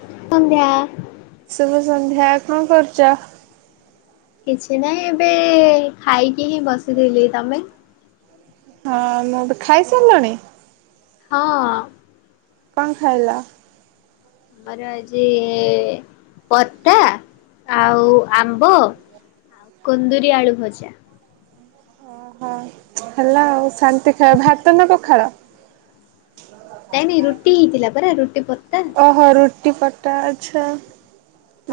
[unintelligible] ଶୁଭ ସନ୍ଧ୍ୟା, କଣ କରୁଛ? କିଛି ନାହିଁ ଏବେ ଖାଇକି ହିଁ ବସିଥିଲି ତମେ? ହଁ ମୁ ତ ଖାଇସାରିଲଣି? ହଁ ଅଁ କଣ ଖାଇଲ? ଆରେ ଆଜି ପତା ଆଉ ଆମ୍ବ ଆଉ କୁନ୍ଦୁରି ଆଳୁ ଭଜା। ହଁ ହେଲା ଆଉ ଶାନ୍ତି ଖେଳ ଭାତ ନା ପଖାଳ। ନାଇଁ ନାଇଁ ରୁଟି ହେଇଥିଲା ପରା ରୁଟି ପତା। ଓହୋ ରୁଟି ପଟା ଅଛ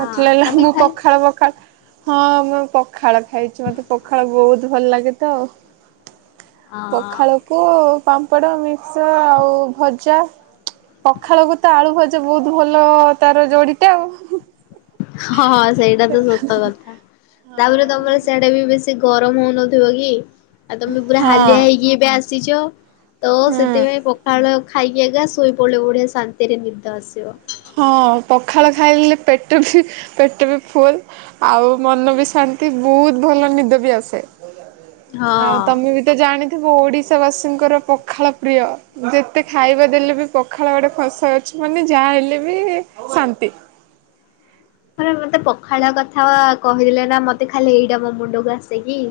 ହଁ ମତଲ ହେଲା ତମେ ମୁଁ ଖାଇ ପଖାଳ ପଖାଳ। ହଁ ମୁଁ ପଖାଳ ଖାଇଛି ମତେ ପଖାଳ ବହୁତ ଭଲ ଲାଗେ ତ। ହଁ ପଖାଳକୁ ପାମ୍ପଡ଼ ମିକ୍ସ ଆଉ ଭଜା। ପଖାଳକୁ ତ ଆଳୁ ଭଜ ବହୁତ ଭଲ ତାର ଯୋଡିଟା ଆଉ। ହଁ ସେଇଟା ତ ସତ କଥା ତାପରେ ତମର ହଁ ସେଇଆଟା ବି ବେଶୀ। ସେ ଗରମ ହଉନଥିବ କି ଆଉ ତମେ ପୁରା ହଁ ହାଲିଆ ହେଇକି ଏବେ ଆସିଛ। ତ ହୁଁ। ସେଥିପାଇଁ ପଖାଳ ଖାଇକି ଆଗା ଶୋଇପଡିବ ବଢିଆ ଶାନ୍ତିରେ ନିଦ ଆସିବ। ହଁ ପଖାଳ ଖାଇଲେ ପେଟ ବି ପେଟ ବି ଫୁଲ୍। ଆଉ ମନ ବି ଶାନ୍ତି ବହୁତ ଭଲ ନିଦ ବି ଆସେ ଆଉ ହଁ। ତମେ ବି ତ ଜାଣିଥିବ ଓଡ଼ିଶାବାସୀଙ୍କର ପଖାଳ ପ୍ରିୟ। ଯେତେ ଖାଇବା ଦେଲେ ବି ପଖାଳ ଗଟେ କଂସା ଅଛି ମାନେ ଯାହା ହେଲେ ବି ଶାନ୍ତି। ହଁ ରେ ମତେ ପଖାଳ କଥା କହିଦେଲେ ନା ମତେ ଖାଲି ଏଇଟା ମୋ ମୁଣ୍ଡକୁ ଆସେ କିି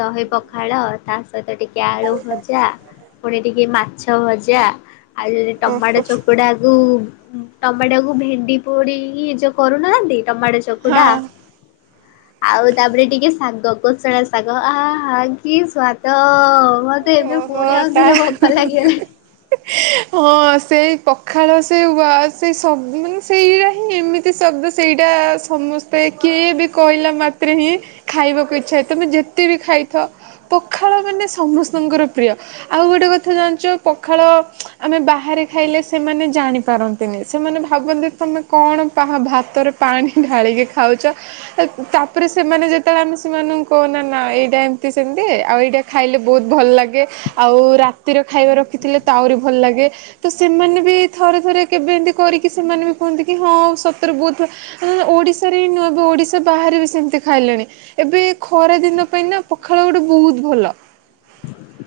ଦହି ପଖାଳ ତା ସହିତ ଟିକେ ଆଳୁ ଭଜା। ଫୁଣି ଟିକେ ମାଛ ଭଜା। ଆଉ ଯଦି ଟମାଟୋ ଓହୋ ଚକଟା କୁ ଟମାଟୋ କୁ ଭେଣ୍ଡି ପୋଡିିକି ଚ କରୁନାହାନ୍ତି ଟମାଟ ଚକୁଟା ହଁ ଆଉ ତାପରେ ଟିକେ ଶାଗ କୋଶଳା ଶାଗ ଆହା କି ସ୍ଵାଦ। ମୋତେ ଏବେ ଓହୋ ଫୁଣି ଆଉଥରେ ତା ଭୋକ ଲାଗିଲାଣି। ହଁ ସେଇ ପଖାଳ ସେ ବା ସେଇ ଶବଦ ମାନେ ସେଇଟା ହିଁ ଏମିତି ଶବ୍ଦ ସେଇଟା ସମସ୍ତେ କିଏ ବି କହିଲା ମାତ୍ରେ ହିଁ ଖାଇବାକୁ ଇଚ୍ଛା ହୁଏ ତୁମେ ଯେତେ ବିି ଖାଇଥାଅ ପଖାଳ ମାନେ ସମସ୍ତଙ୍କର ପ୍ରିୟ ଆଉ ଗୋଟେ କଥା ଜାଣିଚ ପଖାଳ ଆମେ ବାହାରେ ଖାଇଲେ ସେମାନେ ଜାଣିପାରନ୍ତି ତିନି ସେମାନେ ଭାବନ୍ତି ତମେ କଣ ପା ଭାତରେ ପାଣି ଢାଳିକି ଖାଉଚ ଅ ତାପରେ ସେମାନେ ଯେତେବେଳେ ଆମେ ସେମାନଙ୍କୁ କହୁନା ନା ଏଇଟା ଏମତି ସେମିତି ଆଉ ଏଇଟା ଖାଇଲେ ବହୁତ ଭଲ ଲାଗେ ଆଉ ରାତିରେ ଖାଇବା ରଖିଥିଲେ ଆହୁରି ଭଲ ଲାଗେ ତ ସେମାନେ ବି ଥରେ ଥରେ କେବେ ଏମିତି କରିକି ସେମାନେ ବି କୁହନ୍ତି କି ହଁ ଶତରେ ବହୁତ ଲ ଓଡିଶାରେ ନୁହେ ଏବ ଓଡିଶା ବାହାରେ ବି ସେମିତି ଖାଇଲେଣି ଏବେ ଖରା ଦିନ ପାଇଁ ନା ପଖାଳ ଗୋଟେ ବହୁତ ଭଲ।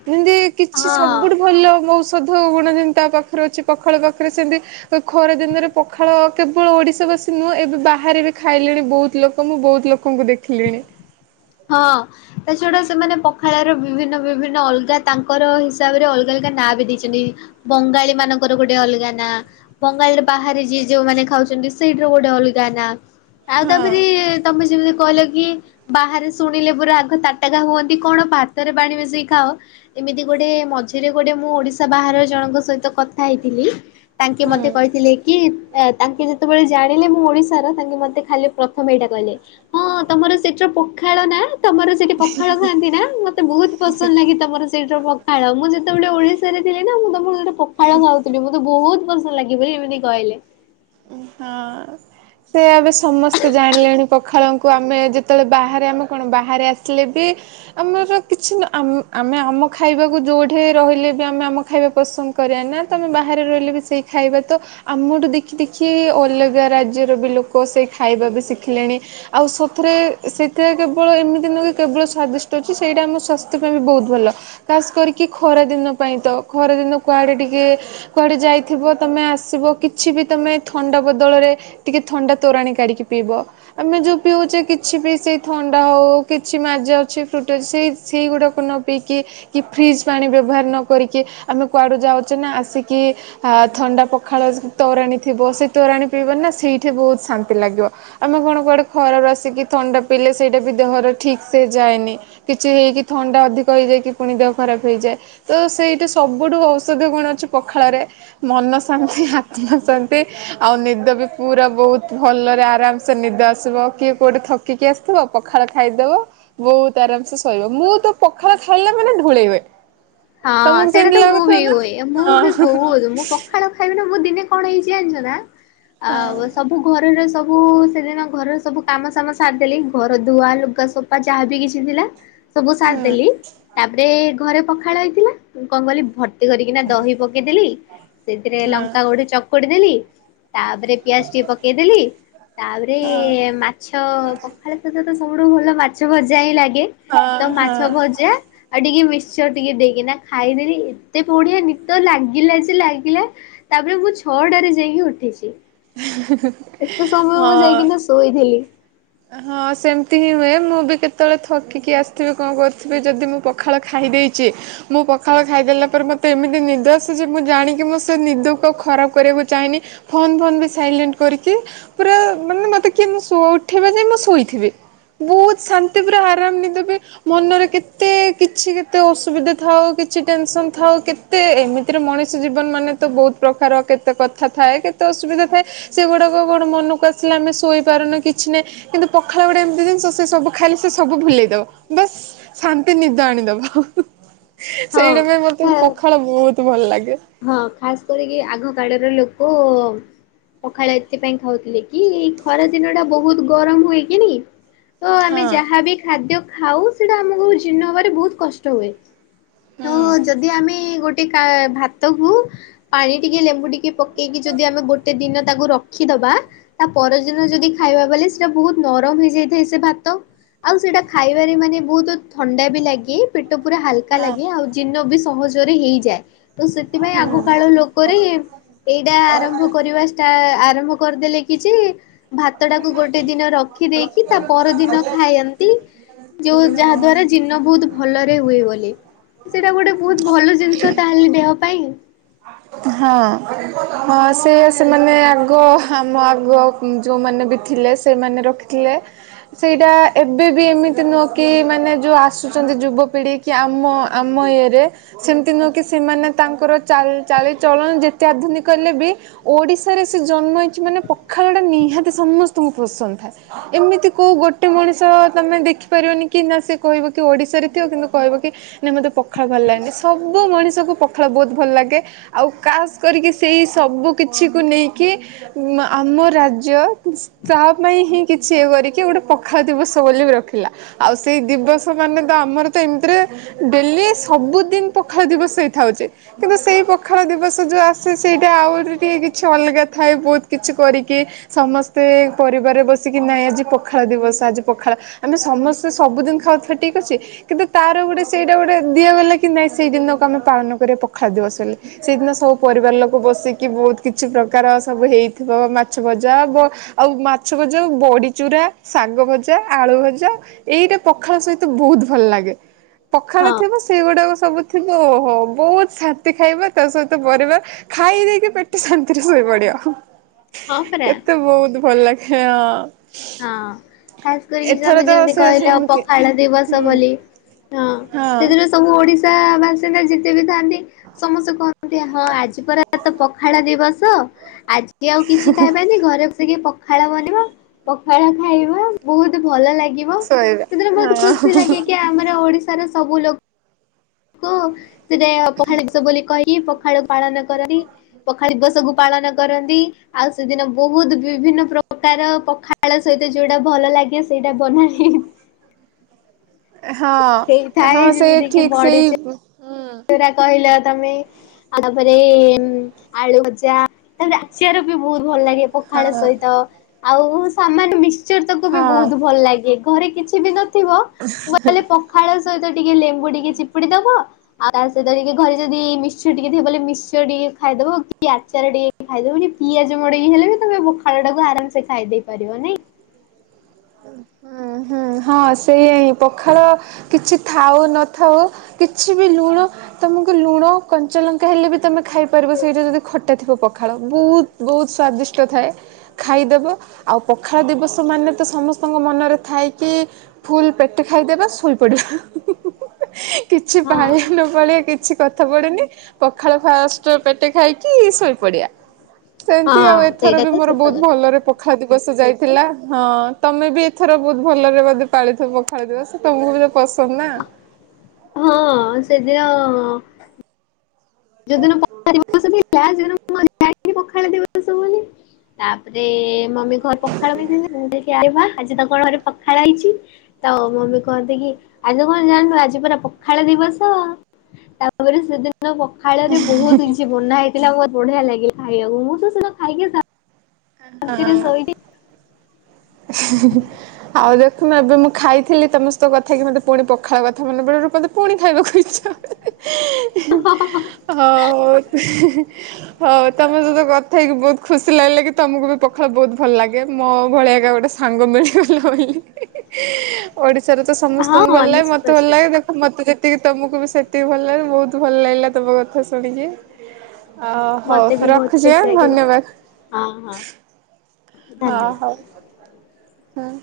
ଯେମିତି କିଛି ହଁ। ସବୁଠୁ ଭଲ ଔଷଧ ଗୁଣ ଯେମିତି ତା ପାଖରେ ଅଛି ପଖାଳ ପାଖରେ ସେମିତି ଖରା ଦିନରେ ପଖାଳ କେବଳ ଓଡିଶା ବାସୀ ନୁହଁ ଏବେ ବାହାରେ ବି ଖାଇଲେଣି ବହୁତ ଲୋକ ମୁଁ ବହୁତ ଲୋକ ଲୋକଙ୍କୁ ଦେଖିଲିଣି। ହଁ। ତା ଛଡା ସେମାନେ ପଖାଳର ବିଭିନ୍ନ ବିଭିନ୍ନ ଅଲଗା ତାଙ୍କର ହିସାବରେ ଅଲଗା ଅଲଗା ନାଁ ବି ଦେଇଚନ୍ତି ବଙ୍ଗାଳୀ ମାନଙ୍କର ଗୋଟେ ଅଲଗା ନା ବଙ୍ଗାଳି ରେ ବାହାରେ ଯିଏ ଯୋଉମାନେ ଖାଉଚନ୍ତି ସେଇଠିର ଗୋଟେ ଅଲଗା ନା। ଆଉ ହଁ ତାପରେ ତମେ ଯେମିତି କହିଲ କି ବାହାରେ ଶୁଣିଲେ ପୁରା ଆଗ ତାଟକା ହୁଅନ୍ତି କଣ ଭାତରେ ପାଣି ମିଶେଇ ଖାଅ ଏମିତି ଗୋଟେ ମଝିରେ ଗୋଟେ ମୁଁ ଓଡିଶା ବାହାର ଜଣଙ୍କ ସହିତ କଥା ହେଇଥିଲି ତାଙ୍କେ ମତେ ହୁଁ। କହିଥିଲେ କି ତାଙ୍କେ ଯେ ସେତେବେଳେ ଜାଣିଲେ ମୁଁ ଓଡିଶାର ତାଙ୍କେ ମତେ ଖାଲି ପ୍ରଥମେ ଏଇଟା କହିଲେ ହଁ ତମର ସେଇ ଜୋ ପ ପଖାଳ ନା ତମର ସେଇଠି ପଖାଳ ଖାଆନ୍ତି ନା ମତେ ବହୁତ ପସନ୍ଦ ଲାଗେ ତମର ସେଇଠି ପଖାଳ ମୁଁ ଯେତେ ବେଳେ ଓଡିଶାରେ ଥିଲି ନା ମୁଁ ତମର ସେଠି ପଖାଳ ଖାଉଥିଲି ମତେ ବହୁତ ପସନ୍ଦ ଲାଗେ ବୋଲି ଏମିତି କହିଲେ। ହଁ ସେ ଏବେ ସମସ୍ତେ ଜାଣିଲେଣି ପଖାଳ କୁ ଆମେ ଯେତେବେଳେ ବାହାରେ ଆମେ କଣ ବାହାରେ ଆସିଲେ ବି ଆମର କିଛି ନା ଆମେ ଆମ ଖାଇବାକୁ ଯୋଉଠି ରହିଲେ ବି ଆମେ ଆମ ଖାଇବା ପସନ୍ଦ କରିବା ନା ତ ଆମେ ବାହାରେ ରହିଲେ ବି ସେଇ ଖାଇବା ତ ଆମଠୁ ଦେଖ ଦେଖି ଦେଖି ଅଲଗା ରାଜ୍ୟର ବି ଲୋକ ସେ ଖାଇବା ବି ଶିଖିଲେଣି ଆଉ ସଥରେ ସେଥିରେ କେବଳ ଏମିତି ନୁହୁ କେବଳ ସ୍ଵାଦିଷ୍ଟ ଅଛି ସେଇଟା ଆମ ସ୍ୱାସ୍ଥ୍ୟ ପାଇଁ ବି ବହୁତ ଭଲ। ଖାସ କରିକି ଖରାଦିନ ପାଇଁ ତ ଖରାଦିନ କୁଆଡେ ଟିକେ କୁଆଡେ ଯାଇଥିବ ତମେ ଆସିବ କିଛି ବି ତମେ ଥଣ୍ଡା ବଦଳରେ ଟିକେ ଥଣ୍ଡାତୋରାଣି କାଢିକି ପିଇବ ଆମେ ଯୋଉ ପିଉଚେ କିଛି ବି ସେଇ ଥଣ୍ଡା ହଉ କିଛି ମାଜ ଅଛି ଫ୍ରୁଟି ଅଛି ସେଇ ସେଇଗୁଡାକ ନା ପିଇକି କି ଫ୍ରିଜ୍ ପାଣି ବ୍ୟବହାର ନ କରିକି ଆମେ କୁଆଡ଼ୁ ଯାଉଚେ ନା ଆସିକି ଆ ଥଣ୍ଡା ପଖାଳ ତୋରାଣୀ ଥିବ ସେଇ ତୋରାଣୀ ପିଇବନା ନା ସେଇଠି ବହୁତ ଶାନ୍ତି ଲାଗିବ। ଆମେ କଣ କୁଆଡ଼େ ଖରାପ ଆସିକି ଥଣ୍ଡା ପିଇଲେ ସେଇଟା ବି ଦେହର ଠିକ୍ ସେ ଯାଏନି କିଛି ହେଇକି ଥଣ୍ଡା ଅଧିକ ହେଇଯାଇକି ପୁଣି ଦେହ ଖରାପ ହେଇଯାଏ। ତ ସେଇଟା ସବୁଠୁ ଔଷଧ ଗୁଣ ଅଛି ପଖାଳରେ ମନ ଶାନ୍ତି ଆତ୍ମା ଶାନ୍ତ। ନ୍ତୀ ଆଉ ନିଦ ବି ପୁରା ବହୁତ ଭଲରେ ଆରାମସେ ନିଦ ଆସିବ କିଏ କୋଉଠି ଥ କିକି ଆସିଥିବ ପଖାଳ ଖାଇଦେବ ବହୁତ ଆରାମ ସେ ଶୋଇବ। ମୁଁ ତ ପଖାଳ ଖାଇଲା ମାନେ ଢୁଳେଇବେ। ହଁ ସେଇଟା ତ ମୁଁ ବି ହୁଏ ମୁଁ ବି ହଁ ବହୁତ ମୁଁ ପଖାଳ ଖ ଖାଇବି ନା ମୁଁ ଦିନେ କଣ ହେଇଛି ଜାଣିଛ ନା ଆଉ ସବୁ ଘରର ସବୁ ମୁଁ ସେଦିନ ଘରର ସବୁ କାମ ସାମ ସାରିଦେଲି। ଘର ଧୁଆ ଲୁଗା ସଫା ଯାହାବି କିଛି ଥିଲା। ସବୁ ହଁ ହଁ ହଁ ସାରିଦେଲି ତାପରେ ଘରେ ପଖାଳ ହେଇଥିଲା କଣ କଲି ଭ ତି କରିକିନା ଦହି ପକେଇଦେଲି ସେଥିରେ ଲଙ୍କା ଗୋଟେ ଚକୁଡି ଦେଲି ତାପରେ ପିଆଜ ଟିକେ ପକେଇଦେଲି ତାପରେ ମାଛ ପଖାଳ ସହିତ ତ ଶ ସବୁଠୁ ଭଲ ମାଛ ଭଜା ହିଁ ଲାଗେ ହଁ ତ ହଁ ମାଛ ହଁ ଭଜା ଆଉ ଟିକେ ମିକ୍ସଚର ଟିକେ ଦେଇକିନା ଖାଇଦେଲି ଏତେ ବଢିଆ ନିଦ ଲାଗିଲା ଯେ ଲାଗିଲା ତାପରେ ମୁଁ ଛଅଟାରେ ଯାଇକି ଉଠିଛି। ହିଁ ହିଁ ହିଁ। ଏତେ ସମୟ ମୁଁ ଯାଇକିନା ଶୋଇଥିଲି। ହଁ ସେମିତି ହିଁ ହୁଏ ମୁଁ ବି କେତେବେଳେ ଥକିକି ଆସିଥିବି କଣ କରୁଥିବି ଯଦି ମୁଁ ପଖାଳ ଖାଇ ଦେଇଛି ମୁଁ ପଖାଳ ଖାଇଦେଲା ପରେ ମୋତେ ଏମିତି ନିଦ ଆସେ ଯେ ମୁଁ ଜାଣିକି ମୁଁ ସେ ନିଦକୁ ଆଉ ଖରାପ କରିବାକୁ ଚାହେଁନି ଫୋନ ଫୋନ ବି ସାଇଲେଣ୍ଟ କରିକି ପୁରା ମାନେ ମତେ କିଏ ନ ସୋ ଉଠେଇବା ଯାଏ ମୁଁ ଶୋଇଥିବି। ବହୁତ ଶାନ୍ତି ପୁରା ଆରାମ ନିଦ ବି ମନରେ କେତେ କିଛି କେତେ ଅସୁବିଧା ଥାଉ କିଛି ଟେନସନ ଥାଉ କେ ତେ ଏମିତିରେ ମଣିଷ ଜୀବନ ମାନେ ତ ବହୁତ ପ୍ରକାର କେତେ କଥା ଥାଏ କେତେ ଅସୁବିଧା ଥାଏ ସେଗୁଡାକ କଣ ମନକୁ ଆସିଲେ ଆମେ ଶୋଇପାରୁନୁ କି କିଛି ନାହିଁ କିନ୍ତୁ ପଖାଳ ଗୋଟେ ଏମତି ଜିନିଷ ସେ ସବୁ ଖାଇଲେ ସେ ସବୁ ଭୁଲେଇ ଦବ ବାସ୍ ଶାନ୍ତି ନିଦ ଆଣିଦବ ହଁ ସେଇଟା ପାଇଁ ମତେ ପଖାଳ ବହୁତ ଭଲ ଲାଗେ। ହଁ ଖାସ କରିକି ଆଗ କାଳର ଲୋକ ପଖାଳ ଏଥିପାଇଁ ଖାଉଥିଲେ କି ଏଇ ଖରା ଦିନ ଟା ବହୁତ ଗରମ ହୁଏ କି ତ ଆମେ ହଁ ଯାହାବି ଖାଦ୍ୟ ଖାଉ ସେଟା ଆମକୁ ଜୀର୍ଣ ହବାରେ ବହୁତ କଷ୍ଟ ହୁଏ ତ ହୁଁ ଯଦି ଆମେ ଗୋଟେ କା ଭାତକୁ ପାଣି ଟିକେ ଲେମ୍ବୁ ଟିକେ ପ କେଇକି ଯଦି ଆମେ ଗୋଟେ ଦିନ ତାକୁ ରଖିଦବା ତା ପରଦିନ ଯଦି ଖାଇବା ବଲେ ସେଟା ବହୁତ ନରମ ହେଇଯାଇଥାଏ ସେ ଭାତ ଆଉ ସେଇଟା ଖାଇବାରେ ମାନେ ବହୁତ ଥଣ୍ଡା ବି ଲାଗେ। ପେଟ ପୁରା ହାଲକା ହଁ ଲାଗେ ଆଉ ଜୀର୍ଣ୍ଣ ବି ସହଜରେ ହେଇଯାଏ। ତ ସେଥିପାଇଁ ଆଗ ହୁଁ କାଳ ଲୋକରେ ଏଇଟା ଆରମ୍ଭ କରିବା ଷ୍ଟା ଆରମ୍ଭ କରିଦେଲେ କି କିଛି ଭାତ ଟାକୁ ଗୋଟେ ଦିନ ରଖି ଦେଇକି ତା ପରଦିନ ଖାୟନ୍ତି ଯୋଉ ଯାହା ଦ୍ଵାରା ଜୀର୍ଣ୍ଣ ବହୁତ ଭଲରେ ହୁଏ ବୋଲି। ସେଇଟା ଗୋଟେ ବହୁତ ଭଲ ଜିନିଷ ତାହେଲେ ଦେହ ପାଇଁ ହଁ ହଁ ସେ ସେମାନେ ଆଗ ଆମ ଆଗ ଯେଉଁମାନେ ବି ଥିଲେ ସେଇମାନେ ରଖିଥିଲେ ସେଇଟା ଏବେ ବି ଏମିତି ନୁହଁ କି ମାନେ ଯୋଉ ଆସୁଛନ୍ତି ଯୁବପିଢି କି ଆମ ଆମ ଇଏରେ ସେମତି ନୁହେଁ କି ସେମାନେ ତାଙ୍କର ଚାଲ ଚାଳି ଚଳନି ଯେତେ ଆଧୁନିକ ହେଲେ ବି ଓଡ଼ିଶାରେ ସେ ଜନ୍ମ ହେଇଛି ମାନେ ପଖାଳଟା ନିହାତି ସମସ୍ତ ସ୍ତଙ୍କୁ ପସନ୍ଦ ଥାଏ। ଏମିତି କୋଉ ଗୋଟେ ମଣିଷ ତମେ ଦେଖିପାରିବନି କି ନା ସେ କହିବ କି ଓଡିଶାରେ ଥିବ କିନ୍ତୁ କହିବ କି ନା ମତେ ପଖାଳ ଭଲ ଲାଗେନି। ସବୁ ମଣିଷକୁ ପଖାଳ ବହୁତ ଭଲ ଲାଗେ ଆଉ କାସ୍ କରିକି ସେଇ ସବୁ କିଛିକୁ ନେଇକି ମ୍ ଆମ ରାଜ୍ୟ ତା ପାଇଁ ହିଁ କିଛି ଇଏ କରିକି ଗୋଟେ ପଖାଳ ଦିବସ ବୋଲି ବି ରଖିଲା। ଆଉ ସେଇ ଦିବସ ମାନେ ତ ଆମର ତ ଏମିତିରେ ଡେଲି ସବୁଦିନ ପଖାଳ ଦିବସ ହେଇଥାଉଛି କିନ୍ତୁ ସେଇ ପଖ ପାଖଳ ଦିବସ ଯେଉଁ ଆସେ ସେଇଟା ଆହୁରି ଟିକେ କିଛି ଅଲଗା ଥାଏ ବହୁତ କିଛି କରିକି ସମସ୍ତେ ପରିବାର ବସିକି ନାଇଁ ଆଜି ପଖାଳ ଦିବସ ଆଜି ପଖାଳ ଆମେ ସମସ୍ତେ ସବୁଦିନ ଖାଉଥିବା ଠିକ ଅଛି। କିନ୍ତୁ ତାର ଗୋଟେ ସେଇଟା ଗୋଟେ ଦିଆଗଲା କି ନାଇଁ ସେଇ ଦିନକୁ ଆମେ ପାଳନ କରିବା ପଖାଳ ଦିିବସ ଲେ। ସେଇଦିନ ସବୁ ପରିବାର ଲୋକ ବସିକି ବହୁତ କିଛି ପ୍ରକାର ସବୁ ହେଇଥିବ ମାଛ ଭଜା ଆଉ ମାଛ ଭଜାଉ ବଡ଼ିଚୁରା ଶାଗ ଭଜା ଆଳୁ ଭଜା ଏଇଟା ପଖାଳ ସହିତ ବହୁତ ଭଲ ଲାଗେ। ପଖାଳ ହଁ ଥିବ ସେଇଗୁଡାକ ସବୁ ଥିବ ଓହୋ ବହୁତ ସାନ୍ତି ଖାଇବା ତା ସହିତ ପରିବାର ଖାଇଦେଇକି ପେଟ ଶାନ୍ତିରେ ଶୋଇ ପଡିବ। ହଁ ପରା। କେତେ ବହୁତ ଭଲ ଲାଗେ ହଁ। ହଁ ଖାସ କରିକି ଏଥର ତମେ ତ ଯେମିତି ସେ କହିଲ ଆଉ ସେମିତି ପଖାଳ ଦିବସ ହୁଁ ବୋଲି ହଁ ସେଥିରୁ ସବୁ ଓଡିଶା ବାସି ନା ଯେତେ ବି ଥାନ୍ତି ସମସ୍ତେ କୁହନ୍ତି ହଁ ଆଜି ପରା ତ ପଖାଳ ଦିବସ ଆଜି କିିଏ ଆଉ କିଛି ଖାଇବାନି ଘରେ ବସିକି ପଖାଳ ବନିବ ପଖାଳ ଖାଇବା ବହୁତ ଭଲ ଲାଗିବ ସେଥିରେ ଶୋଇବା ବହୁତ ହଁ ଖୁସି ଲାଗେ କି ଆମର ଓଡିଶା ସର ସବୁ ଲୋକ କୁ ସେଟା ପଖାଳ ଦିବସ ବୋଲି କହି ପଖାଳ ପାଳନ କରନ୍ତି। ପଖା ଦିବସକୁୁ ପାଳନ କରନ୍ତି। ଆଉ ସେଦିନ ବହୁତ ବିଭିନ୍ନ ପ୍ରକାର ପଖାଳ ସହିତ ଯୋଉଟା ଭଲ ଲାଗେ ସେଇଟା ବନେଇ ହଁ ହେଇଥାଏ ହଁ ସେ ଠିକ ସେଇ ଯୋଉଟା କହିଲ ତମେ ଆଉ ତାପରେ ଆଳୁ ଭଜା ତାରେ ଆଚାର ବି ବହୁତ ଭଲ ଲାଗେ। ହଁ ପଖାଳ ସହିତ ଆଉ ସାମାନ ମିକ୍ସଚର ତାକୁ ବି ହଁ। ବହୁତ ଭଲ ଲାଗେ ଘରେ କିଛି ବି ନ ଥିବହେଲେ ପଖାଳ ସହିତ ଟିକେ ଲେମ୍ବୁ ଟିକେ ଚିପୁଡି ଦବ ଆଉ ତା ସହିତ ଟିକେ ଘରେ ଯଦି ମିଶଚର୍ ଟିକେ ଥିବ ବଲେ ମିଶ ଟିକେ ଖାଇଦବ କି ଆଚାର ଟିକେ ଖାଇଦବନି ପିଆଜ ମଡ଼େଇକି ହେଲେ ବି ତମେ ପଖାଳ ଟାକୁ ଆରାମସେ ଖାଇଦେଇ ପାରିବ ନାଇଁ। ହୁଁ ହୁଁ ହଁ ସେଇ ପଖାଳ କିଛି ଥାଉ ନଥାଉ କିଛି ବି ଲୁଣ ତୁମକୁ ଲୁଣ କଞ୍ଚାଲଙ୍କା ହେଲେ ବି ତମେ ଖାଇପାରିବ ସେଇଟା ଯଦି ଖଟା ଥିବ ପଖାଳ ବହୁତ ବହୁତ ସ୍ଵାଦିଷ୍ଟ ଥାଏ ଖାଇଦେବ ଆଉ ପଖାଳ ଦିବସ ମାନେ ତ ସମସ୍ତେ ଆପଙ୍କ ମନରେ ଥାଇକି ଫୁଲ ପେଟ ଖାଇଦେବା ଶୋଇ ପଡିବା [unintelligible] କିଛି ହଁ ପାଳିଆ ନ ପାଳିଆ କି କିଛି କଥା ପଡୁନି ପଖାଳ ଫାଷ୍ଟ ପେଟ ଖାଇକି ଶୋଇପଡିଆ ସେମିତି ହଁ ଆଉ ଏଥର ସେଇଟା ବି ତ ମୋର ସତ ବହୁତ କଥା। ଭଲରେ ପଖାଳ ଦିବସ ଯାଇଥିଲା ହଁ। ତମେ ବି ଏଥର ବହୁତ ଭଲରେ ବୋଧେ ପାଳିଥିବ ପଖାଳ ଦିବସ ତମକୁ ବି ତ ପସନ୍ଦ ନା। ହଁ ସେଦିନ ଯୋ ଦିନ ପଖାଳ ଦିବସ ଥିଲା ସେ ଦି ପଖାଳ ଦିବସ ବୋଲି ସବୁ ତାପରେ ମମି ଘର ପଖାଳ ବି [unintelligible] ଆଜି ତ କଣ ଘରେ ପଖାଳ ହେଇଛି। ତ ମମି କହନ୍ତି କି ଆଜି ତ କଣ ଜାଣିନୁ ଆଜି ପରା ପଖାଳ ଦିବସ ତାପରେ ସେଦିନ ପଖାଳରେ ବହୁତ କିଛି ବନା ହେଇଥିଲା ବହୁତ ବଢିଆ ଲାଗିଲା। ଖାଇବାକୁ ମୁଁ ତ ସେଇଟା ଖାଇକି ଶାନ୍ତିରେ [unintelligible] ଶୋଇଛି [unintelligible] ଆଉ ଦେଖୁନ ଏବେ ମୁଁ ଖାଇଥିଲି ତମସ୍ତଙ୍କ କଥା କି ମତେ ପୁଣି ପଖାଳ କଥା ମନେ ପଳିବ ମୋତେ ପୁଣି ଖାଇକୁ ଇଚ୍ଛା ହଁ [unintelligible] ଅ ତମ ସହିତ କଥା ହେଇକି ବହୁତ ଖୁସି ଲାଗିଲା କି ତମକୁ ବି ପଖାଳ ବହୁତ ଭଲ ଲାଗେ ମୋ ଭଳିଆ ଗୋଟେ ସାଙ୍ଗ ମିଳିଗଲା ବୋଲି ଓଡିଶାରେ ତ ସମସ୍ତଙ୍କୁ ହଁ ଭଲ ଲାଗେ ନିଶ୍ଚିତ ମତେ ଭଲ ନିଶ୍ଚିତ ଲାଗେ ଦେଖ ମତେ ସେତିକି ତମକୁ ବି ସେତିକି ଭଲ ଲାଗିଲନି ବହୁତ ଭଲ ଲାଗିଲା ତମ କଥା ଶୁଣିକି ଅ ହଉ ମତେ ବି ବହୁତ ରଖୁଛି ଆ ଖୁସି ଲାଗିଲା ଧନ୍ୟବାଦ। ହଁ ହଁ ଅ ଧନ୍ୟବାଦ। ହଉ ହୁଁ।